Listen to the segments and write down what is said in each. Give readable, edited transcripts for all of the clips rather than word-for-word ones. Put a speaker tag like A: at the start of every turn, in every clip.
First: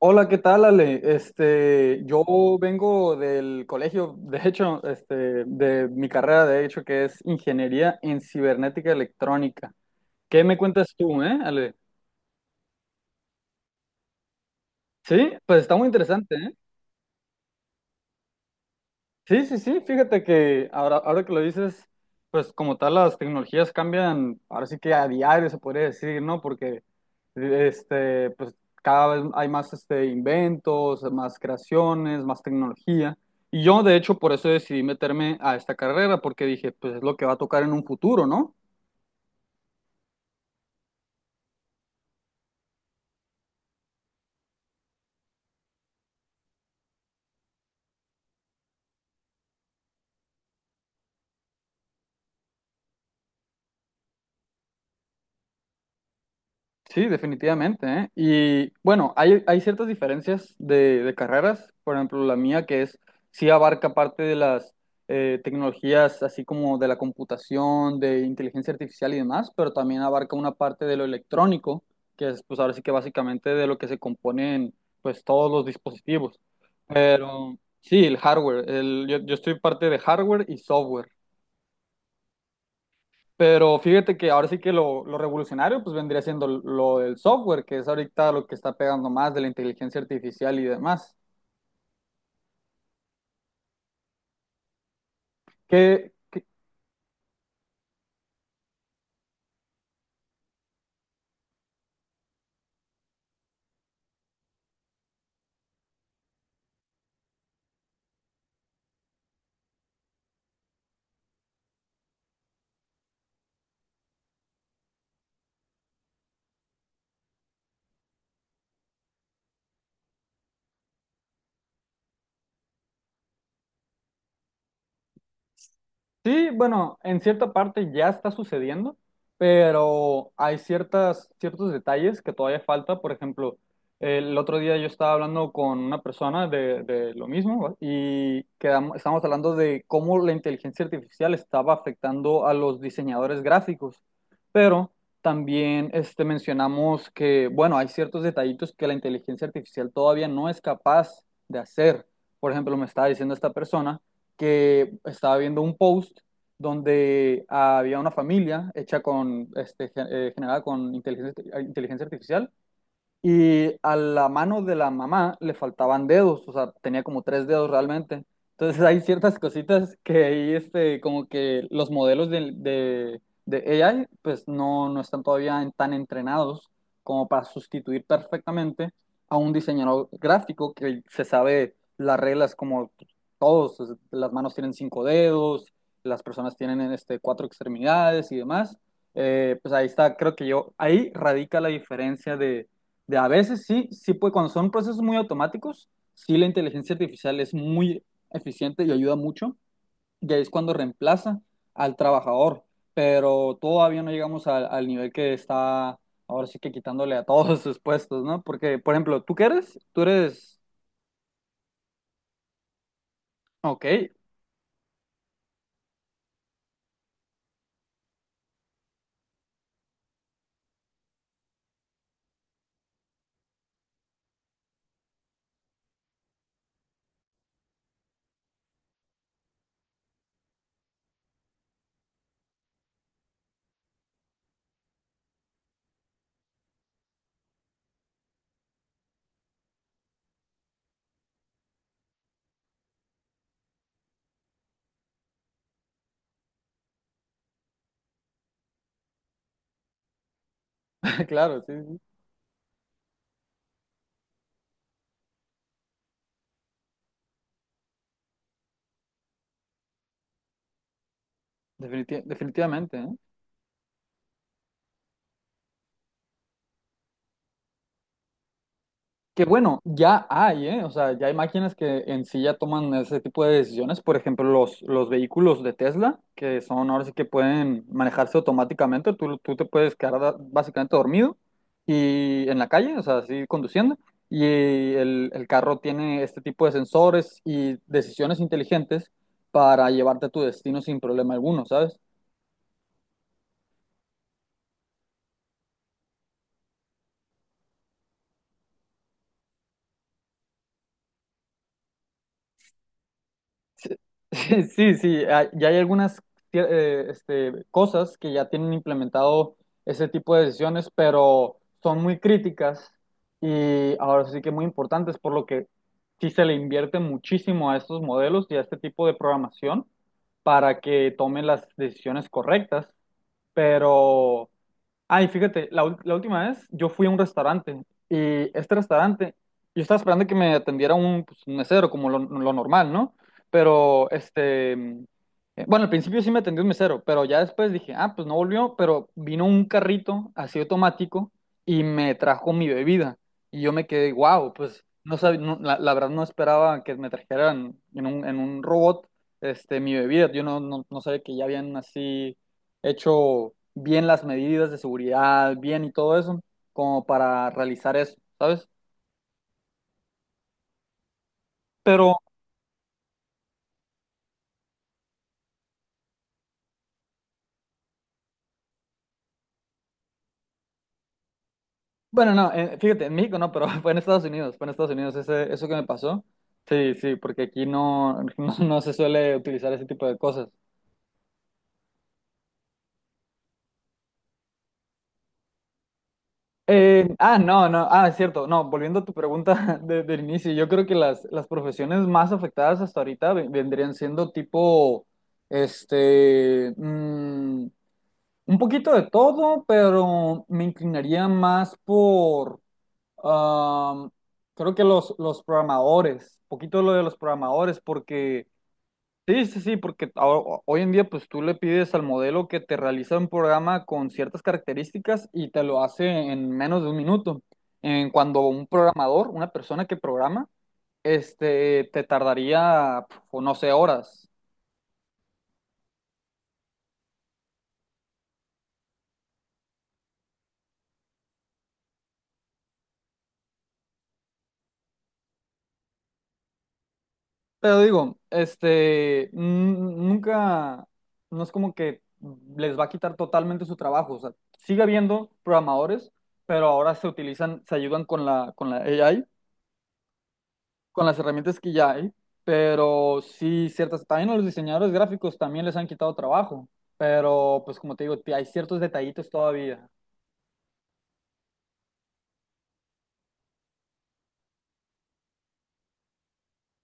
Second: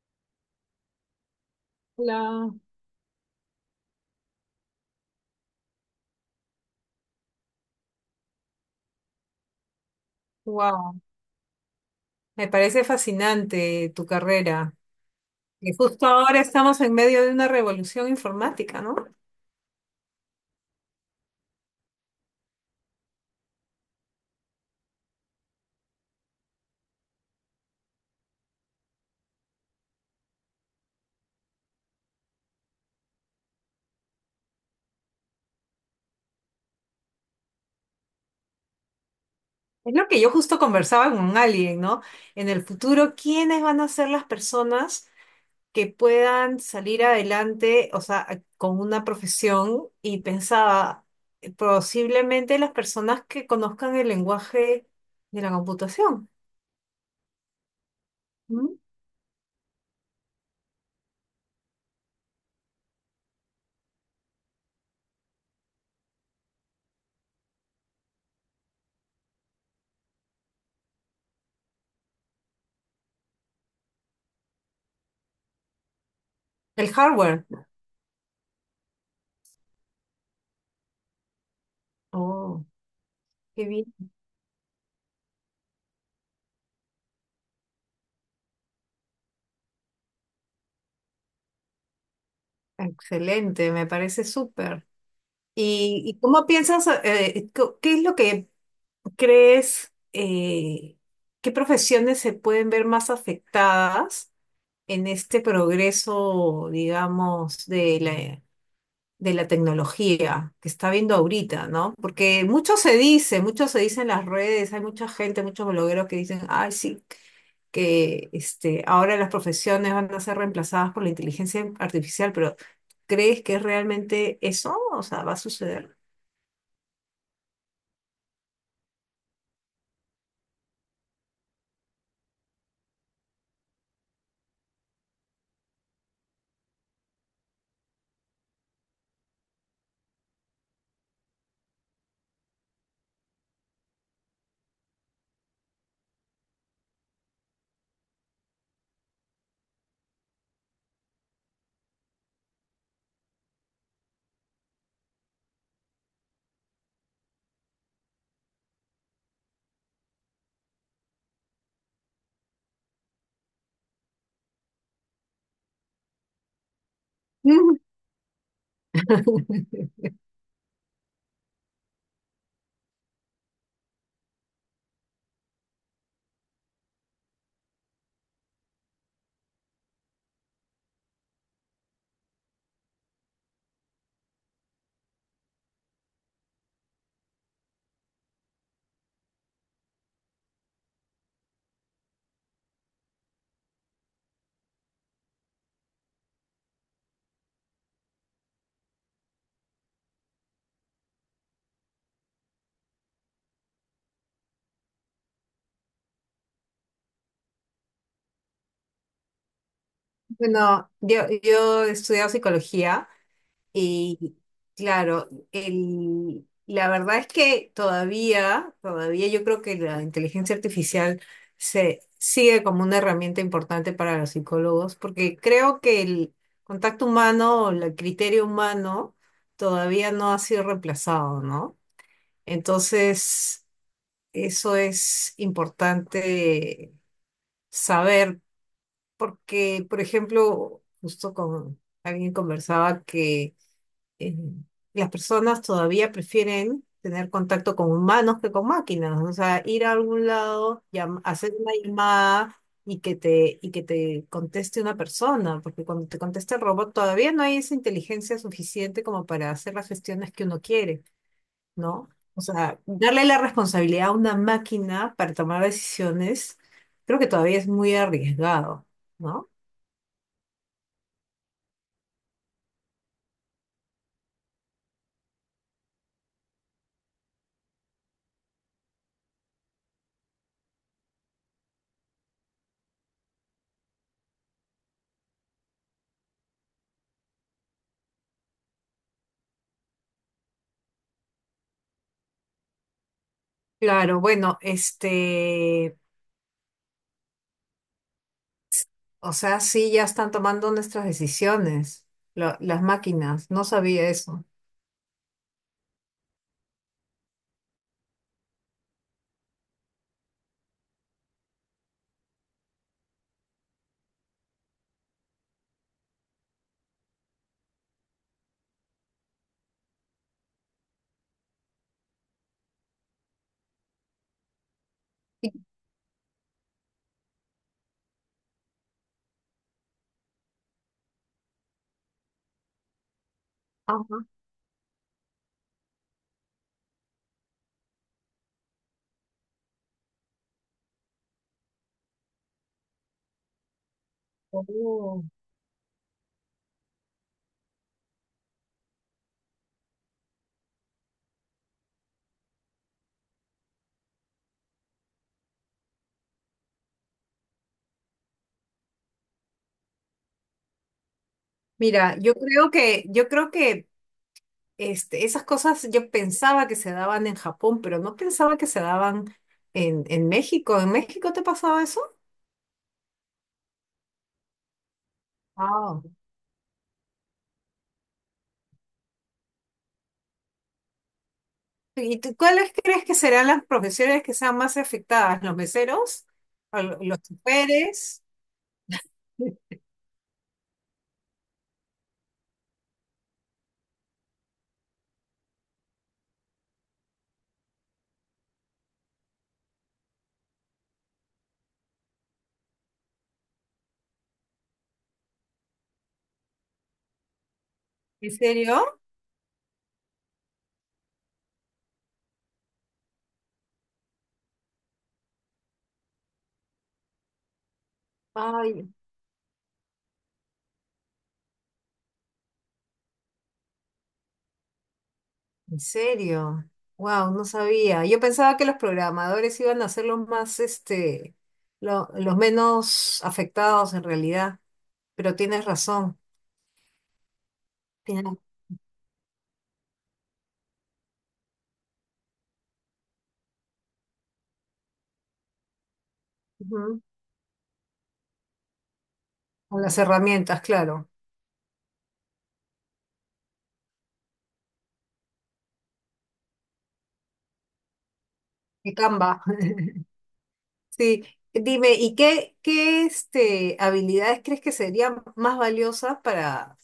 A: Hola, ¿qué tal, Ale? Yo
B: Hola,
A: vengo del colegio, de hecho, de mi carrera, de hecho, que es ingeniería en cibernética electrónica. ¿Qué me
B: wow,
A: cuentas tú, Ale?
B: me parece fascinante tu carrera.
A: Sí, pues
B: Y
A: está muy
B: justo
A: interesante,
B: ahora
A: ¿eh?
B: estamos en medio de una revolución informática, ¿no?
A: Sí, sí, sí, fíjate que ahora que lo dices, pues como tal las tecnologías cambian, ahora sí que a diario se podría decir, ¿no? Porque pues cada vez hay más inventos, más creaciones, más tecnología. Y yo de hecho por eso decidí meterme a esta carrera, porque dije, pues es lo que va a tocar en un futuro, ¿no?
B: Es lo que yo justo conversaba con alguien, ¿no? En el futuro, ¿quiénes van a ser las personas que puedan salir adelante, o sea, con una profesión? Y pensaba, posiblemente las personas que conozcan el lenguaje de la computación.
A: Sí, definitivamente, ¿eh? Y
B: ¿M?
A: bueno, hay ciertas diferencias de carreras, por ejemplo, la mía que es, sí abarca parte de las tecnologías, así como de la computación, de inteligencia artificial y demás, pero también abarca una parte de lo electrónico, que es pues ahora sí que básicamente de lo que se componen pues todos los dispositivos.
B: El hardware.
A: Pero sí, el hardware, yo estoy parte de hardware y software.
B: Oh, qué
A: Pero
B: bien.
A: fíjate que ahora sí que lo revolucionario pues vendría siendo lo del software, que es ahorita lo que está pegando más de la inteligencia artificial y demás.
B: Excelente, me parece súper.
A: ¿Qué,
B: Y
A: qué-
B: cómo piensas, qué es lo que crees, qué profesiones se pueden ver más afectadas en este progreso, digamos, de la tecnología que está viendo ahorita, ¿no? Porque mucho se dice en las redes, hay mucha gente, muchos blogueros que dicen, ay, sí, que este, ahora las profesiones van a ser reemplazadas por la inteligencia artificial, pero ¿crees que es realmente eso? O sea, ¿va a suceder?
A: Sí, bueno, en cierta parte ya está sucediendo, pero hay ciertos detalles que todavía falta. Por ejemplo, el otro día yo estaba hablando con una persona de lo mismo, ¿va? Y estábamos hablando de cómo la inteligencia artificial estaba afectando a los diseñadores gráficos, pero también mencionamos que, bueno, hay ciertos detallitos que la inteligencia artificial todavía no es capaz de hacer. Por ejemplo, me estaba diciendo esta persona que estaba viendo un post donde había una familia hecha con, generada con inteligencia artificial, y a la mano de la mamá le faltaban dedos, o sea, tenía como tres dedos realmente. Entonces hay ciertas cositas que ahí, como que los modelos de AI, pues no están todavía tan entrenados como para sustituir perfectamente a un diseñador gráfico que se sabe las reglas como todos, o sea, las manos tienen cinco dedos, las personas tienen cuatro extremidades y demás. Pues ahí está, creo que yo, ahí radica la diferencia de a veces sí, sí puede, cuando son procesos muy automáticos, sí la inteligencia artificial es muy eficiente y ayuda mucho, y ahí es cuando reemplaza al trabajador, pero todavía no llegamos al nivel que está ahora sí que quitándole a todos sus puestos, ¿no? Porque, por ejemplo, ¿tú qué eres? Tú eres...
B: Bueno, yo he estudiado psicología
A: Ok,
B: y claro, el, la verdad es que todavía yo creo que la inteligencia artificial se sigue como una herramienta importante para los psicólogos, porque creo que el contacto humano, o el criterio humano, todavía no ha sido reemplazado, ¿no? Entonces, eso es importante saber porque, por ejemplo, justo con alguien conversaba que eh, las personas todavía prefieren tener contacto con humanos que con máquinas, o sea, ir a algún lado, hacer
A: claro,
B: una
A: sí, sí,
B: llamada y que te conteste una persona, porque cuando te contesta el robot todavía no hay esa inteligencia suficiente como para hacer las gestiones que uno quiere, ¿no? O sea,
A: definitivamente, ¿eh?
B: darle la responsabilidad a una máquina para tomar decisiones, creo que todavía es muy arriesgado.
A: Que
B: ¿No?
A: bueno, ya hay, ¿eh? O sea, ya hay máquinas que en sí ya toman ese tipo de decisiones. Por ejemplo, los vehículos de Tesla, que son ahora sí que pueden manejarse automáticamente. Tú te puedes quedar básicamente dormido y en la calle, o sea, así conduciendo. Y el carro tiene este tipo de sensores y decisiones inteligentes para llevarte a tu destino sin problema alguno, ¿sabes?
B: Claro, bueno, este, o sea, sí, ya están tomando nuestras decisiones, las máquinas, no
A: Sí,
B: sabía eso.
A: sí, sí, ya hay algunas cosas que ya tienen implementado ese tipo de decisiones, pero son muy críticas y ahora sí que muy importantes, por lo que sí se le invierte muchísimo a estos modelos y a este tipo de programación para que tomen las decisiones correctas, pero... Ay,
B: Y-
A: fíjate, la última vez yo fui a un restaurante, y este restaurante, yo estaba esperando que me atendiera un, pues, un mesero, como lo normal, ¿no? Pero,
B: Ajá.
A: bueno, al principio sí me atendió un mesero, pero ya después dije, ah, pues no volvió, pero vino un carrito así automático y me trajo mi bebida. Y yo me quedé, wow, pues
B: Oh.
A: no, la verdad no esperaba que me trajeran en un robot, mi bebida. Yo no sabía que ya habían así hecho bien las medidas de seguridad, bien y todo eso, como para realizar eso, ¿sabes? Pero,
B: Mira, yo creo que este, esas cosas yo pensaba que se daban en Japón, pero no pensaba que se daban en México. ¿En México te pasaba eso?
A: bueno, no, fíjate, en México no, pero fue en Estados Unidos eso que me
B: Ah.
A: pasó. Sí, sí, porque aquí no, no se suele utilizar ese tipo de cosas.
B: ¿Y tú, cuáles crees que serán las profesiones que sean más afectadas? ¿Los meseros? ¿O los
A: Ah, no, no, ah, es
B: choferes?
A: cierto, no, volviendo a tu pregunta, del inicio, yo creo que las profesiones más afectadas hasta ahorita vendrían siendo tipo, este, mm, un poquito de todo, pero me inclinaría más por, am, creo que los programadores, un poquito lo de los programadores,
B: ¿En
A: porque,
B: serio?
A: sí, sí, sí, porque hoy en día pues tú le pides al modelo que te realiza un programa con ciertas características y te lo hace en menos de un minuto. En cuando un
B: Ay.
A: programador, una persona que programa, este, te tardaría, o no sé, horas.
B: ¿En serio? Wow, no sabía. Yo pensaba que los programadores iban a ser los más, este, los menos afectados en realidad, pero tienes razón.
A: Pero digo,
B: Tienes.
A: nunca, no es como que les va a quitar totalmente su trabajo. O sea, sigue habiendo programadores, pero ahora
B: Ujú.
A: se ayudan con la AI,
B: Con las herramientas,
A: con
B: claro.
A: las herramientas que ya hay. Pero sí, también a los diseñadores gráficos también les han quitado trabajo. Pero pues como te digo, hay ciertos
B: Y
A: detallitos
B: Canva.
A: todavía.
B: Sí. Dime, ¿y qué, qué este, habilidades crees que serían más valiosas para,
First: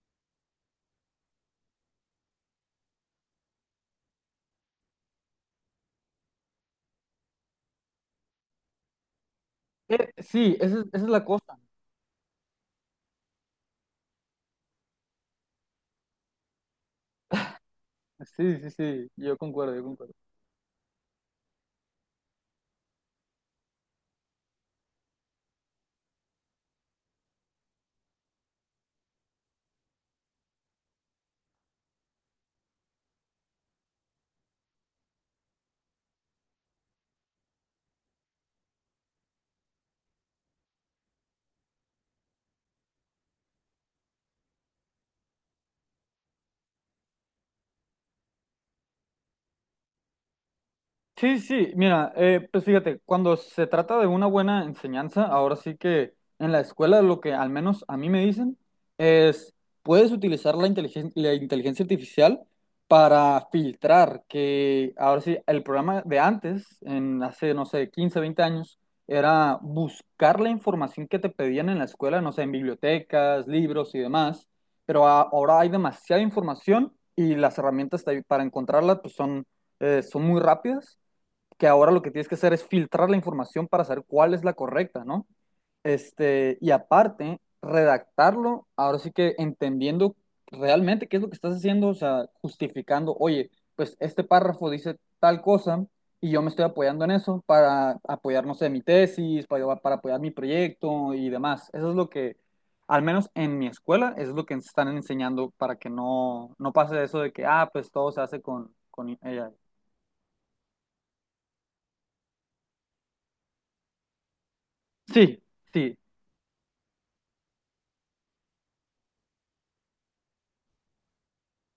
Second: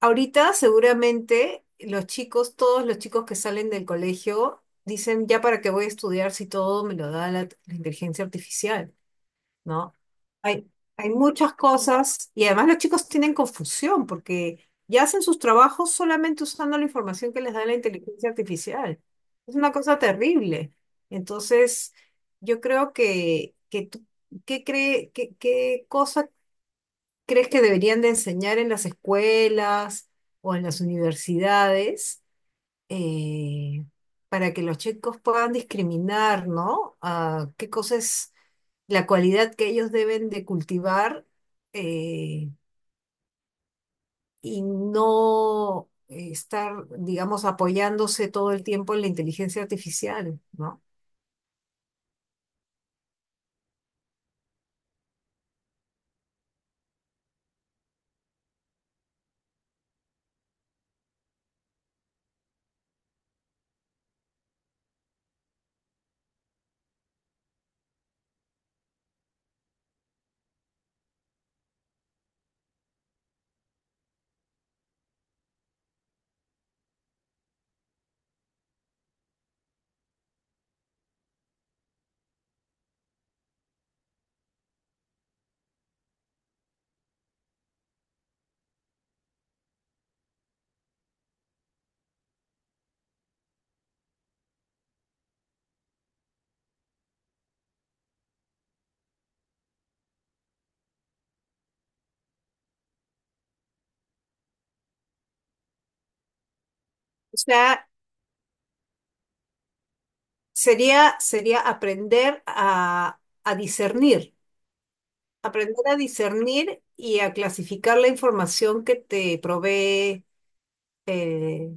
B: ahorita seguramente los chicos, todos los chicos que salen del colegio, dicen, ya para qué voy a estudiar si todo me lo da la, la inteligencia artificial, ¿no?
A: Sí,
B: Hay,
A: esa es
B: hay
A: la
B: muchas
A: cosa.
B: cosas y además los chicos tienen confusión porque ya hacen sus trabajos solamente usando la información que les da la inteligencia
A: Sí, sí,
B: artificial.
A: sí, yo
B: Es una
A: concuerdo, yo
B: cosa
A: concuerdo.
B: terrible. Entonces, yo creo que, ¿qué cree, qué, qué cosa ¿crees que deberían de enseñar en las escuelas o en las universidades eh, para que los chicos puedan discriminar, ¿no? Ah, qué cosa es la cualidad que ellos deben de cultivar eh, y no estar, digamos, apoyándose todo el tiempo en la inteligencia artificial, ¿no?
A: Sí, sí, mira, pues fíjate, cuando se trata de una buena enseñanza, ahora sí que en la escuela lo que al menos a mí me dicen es, puedes utilizar la inteligencia artificial para filtrar, que ahora sí, el programa de antes, en hace, no sé, 15, 20 años, era buscar la información que te pedían en la escuela, no sé, en bibliotecas, libros y demás, pero ahora hay demasiada información y las herramientas para encontrarla pues son muy rápidas, que ahora lo que tienes que hacer es filtrar la información para saber cuál es la correcta, ¿no? Y aparte, redactarlo, ahora sí que entendiendo realmente qué es lo que estás haciendo, o sea, justificando, oye, pues este párrafo dice tal cosa y yo me estoy apoyando en eso para apoyar, no sé, mi tesis, para apoyar mi proyecto y demás. Eso es lo que, al menos en mi escuela, eso es lo que están enseñando, para que no pase eso de
B: O
A: que, ah,
B: sea,
A: pues todo se hace con, AI.
B: sería, sería aprender a discernir.
A: Sí,
B: Aprender
A: sí,
B: a discernir y a clasificar la información que te provee eh,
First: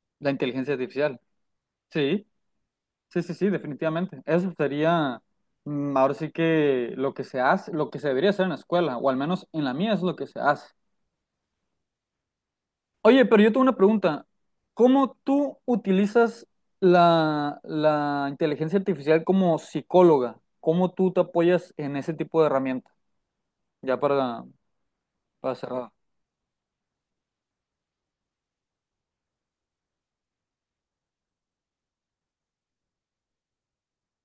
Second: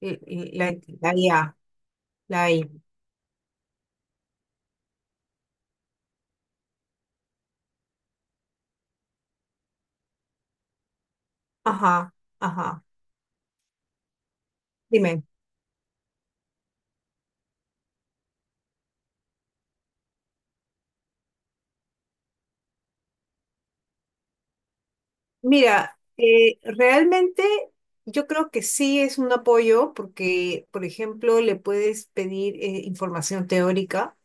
A: la
B: la,
A: inteligencia
B: e, la
A: artificial.
B: IA,
A: Sí,
B: la AI.
A: sí, sí, sí, definitivamente. Eso sería, ahora sí que lo que se hace, lo que se debería hacer en la escuela, o al menos en la mía es lo que se hace.
B: Ajá, ajá.
A: Oye, pero yo tengo una pregunta. ¿Cómo
B: Dime.
A: tú utilizas la inteligencia artificial como psicóloga? ¿Cómo tú te apoyas en ese tipo de herramienta? Ya para, cerrar.
B: Mira, realmente yo creo que sí es un apoyo porque, por ejemplo, le puedes pedir información teórica.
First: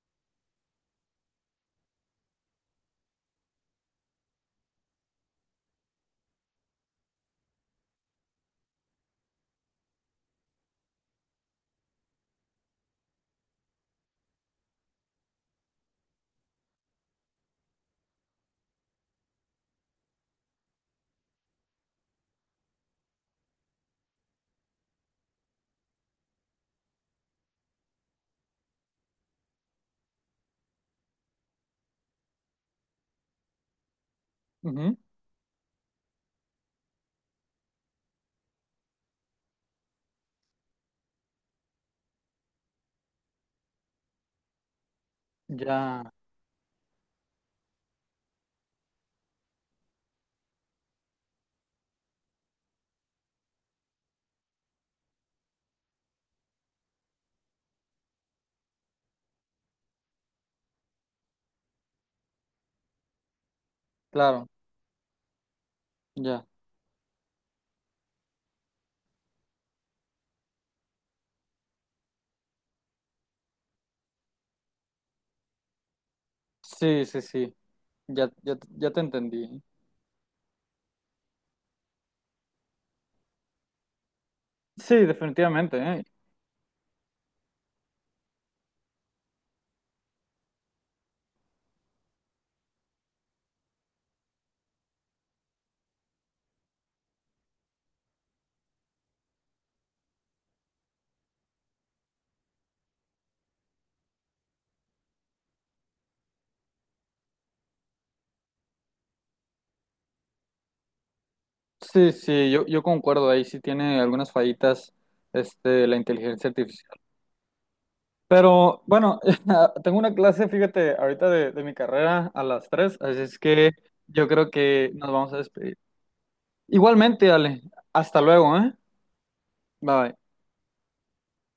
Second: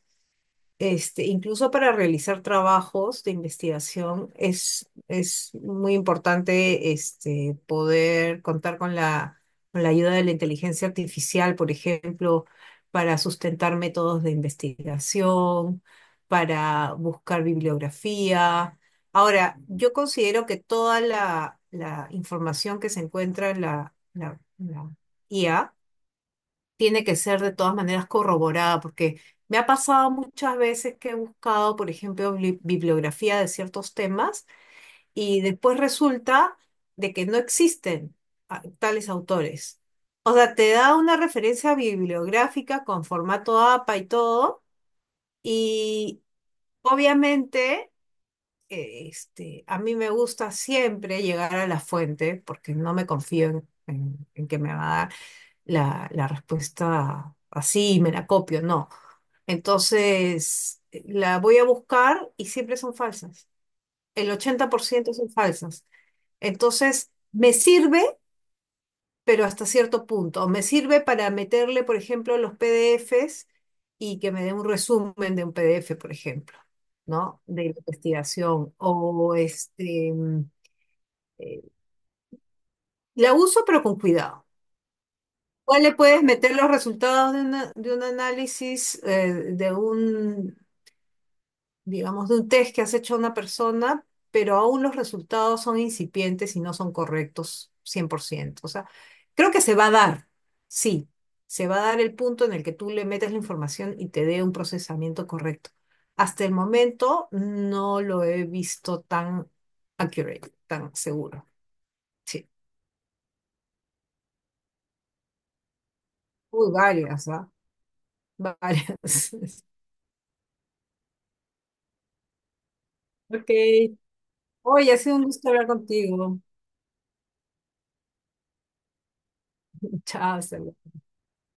B: Este, incluso para realizar trabajos de investigación es muy importante este, poder contar con la ayuda de la inteligencia artificial, por ejemplo, para sustentar métodos de investigación, para buscar bibliografía. Ahora, yo considero que toda la, la información que se encuentra en la, la IA, tiene que ser de todas maneras corroborada, porque me ha pasado muchas veces que he buscado, por ejemplo, bibliografía de ciertos temas
A: Ujú.
B: y después resulta de que no existen ah, tales autores. O sea, te da una referencia bibliográfica con formato APA y todo,
A: Ya,
B: y obviamente... este, a mí me gusta siempre llegar a la fuente porque no me confío en en que me va a dar la, la respuesta así y me la copio, no. Entonces, la voy a buscar y siempre son falsas. El
A: claro,
B: 80% son falsas.
A: ya.
B: Entonces, me sirve, pero hasta cierto punto. Me sirve para meterle, por ejemplo, los PDFs y que me dé un resumen de un PDF, por ejemplo,
A: Sí, sí,
B: ¿no?
A: sí.
B: De la
A: Ya, ya,
B: investigación.
A: ya te
B: O
A: entendí.
B: este, mm, eh, la uso, pero con cuidado.
A: Sí, definitivamente,
B: ¿Cuál le
A: ¿eh?
B: puedes meter los resultados de, de un análisis, de un, digamos, de un test que has hecho a una persona, pero aún los resultados son incipientes y no son correctos 100%? O sea, creo que se va a dar, sí, se va a dar el punto en el que tú le metes la información y te dé un procesamiento correcto. Hasta el momento no lo he visto tan accurate, tan seguro.
A: Sí,
B: Sí.
A: sí, yo concuerdo, ahí sí tiene algunas fallitas, la inteligencia
B: Uy,
A: artificial.
B: varias, ¿ah?
A: Pero
B: Varias.
A: bueno, tengo una clase, fíjate, ahorita de mi carrera a las 3, así es
B: Ok,
A: que yo creo que
B: oye, ha
A: nos
B: sido un
A: vamos a
B: gusto hablar
A: despedir.
B: contigo.
A: Igualmente, Ale, hasta luego, ¿eh? Bye.
B: Chao, hasta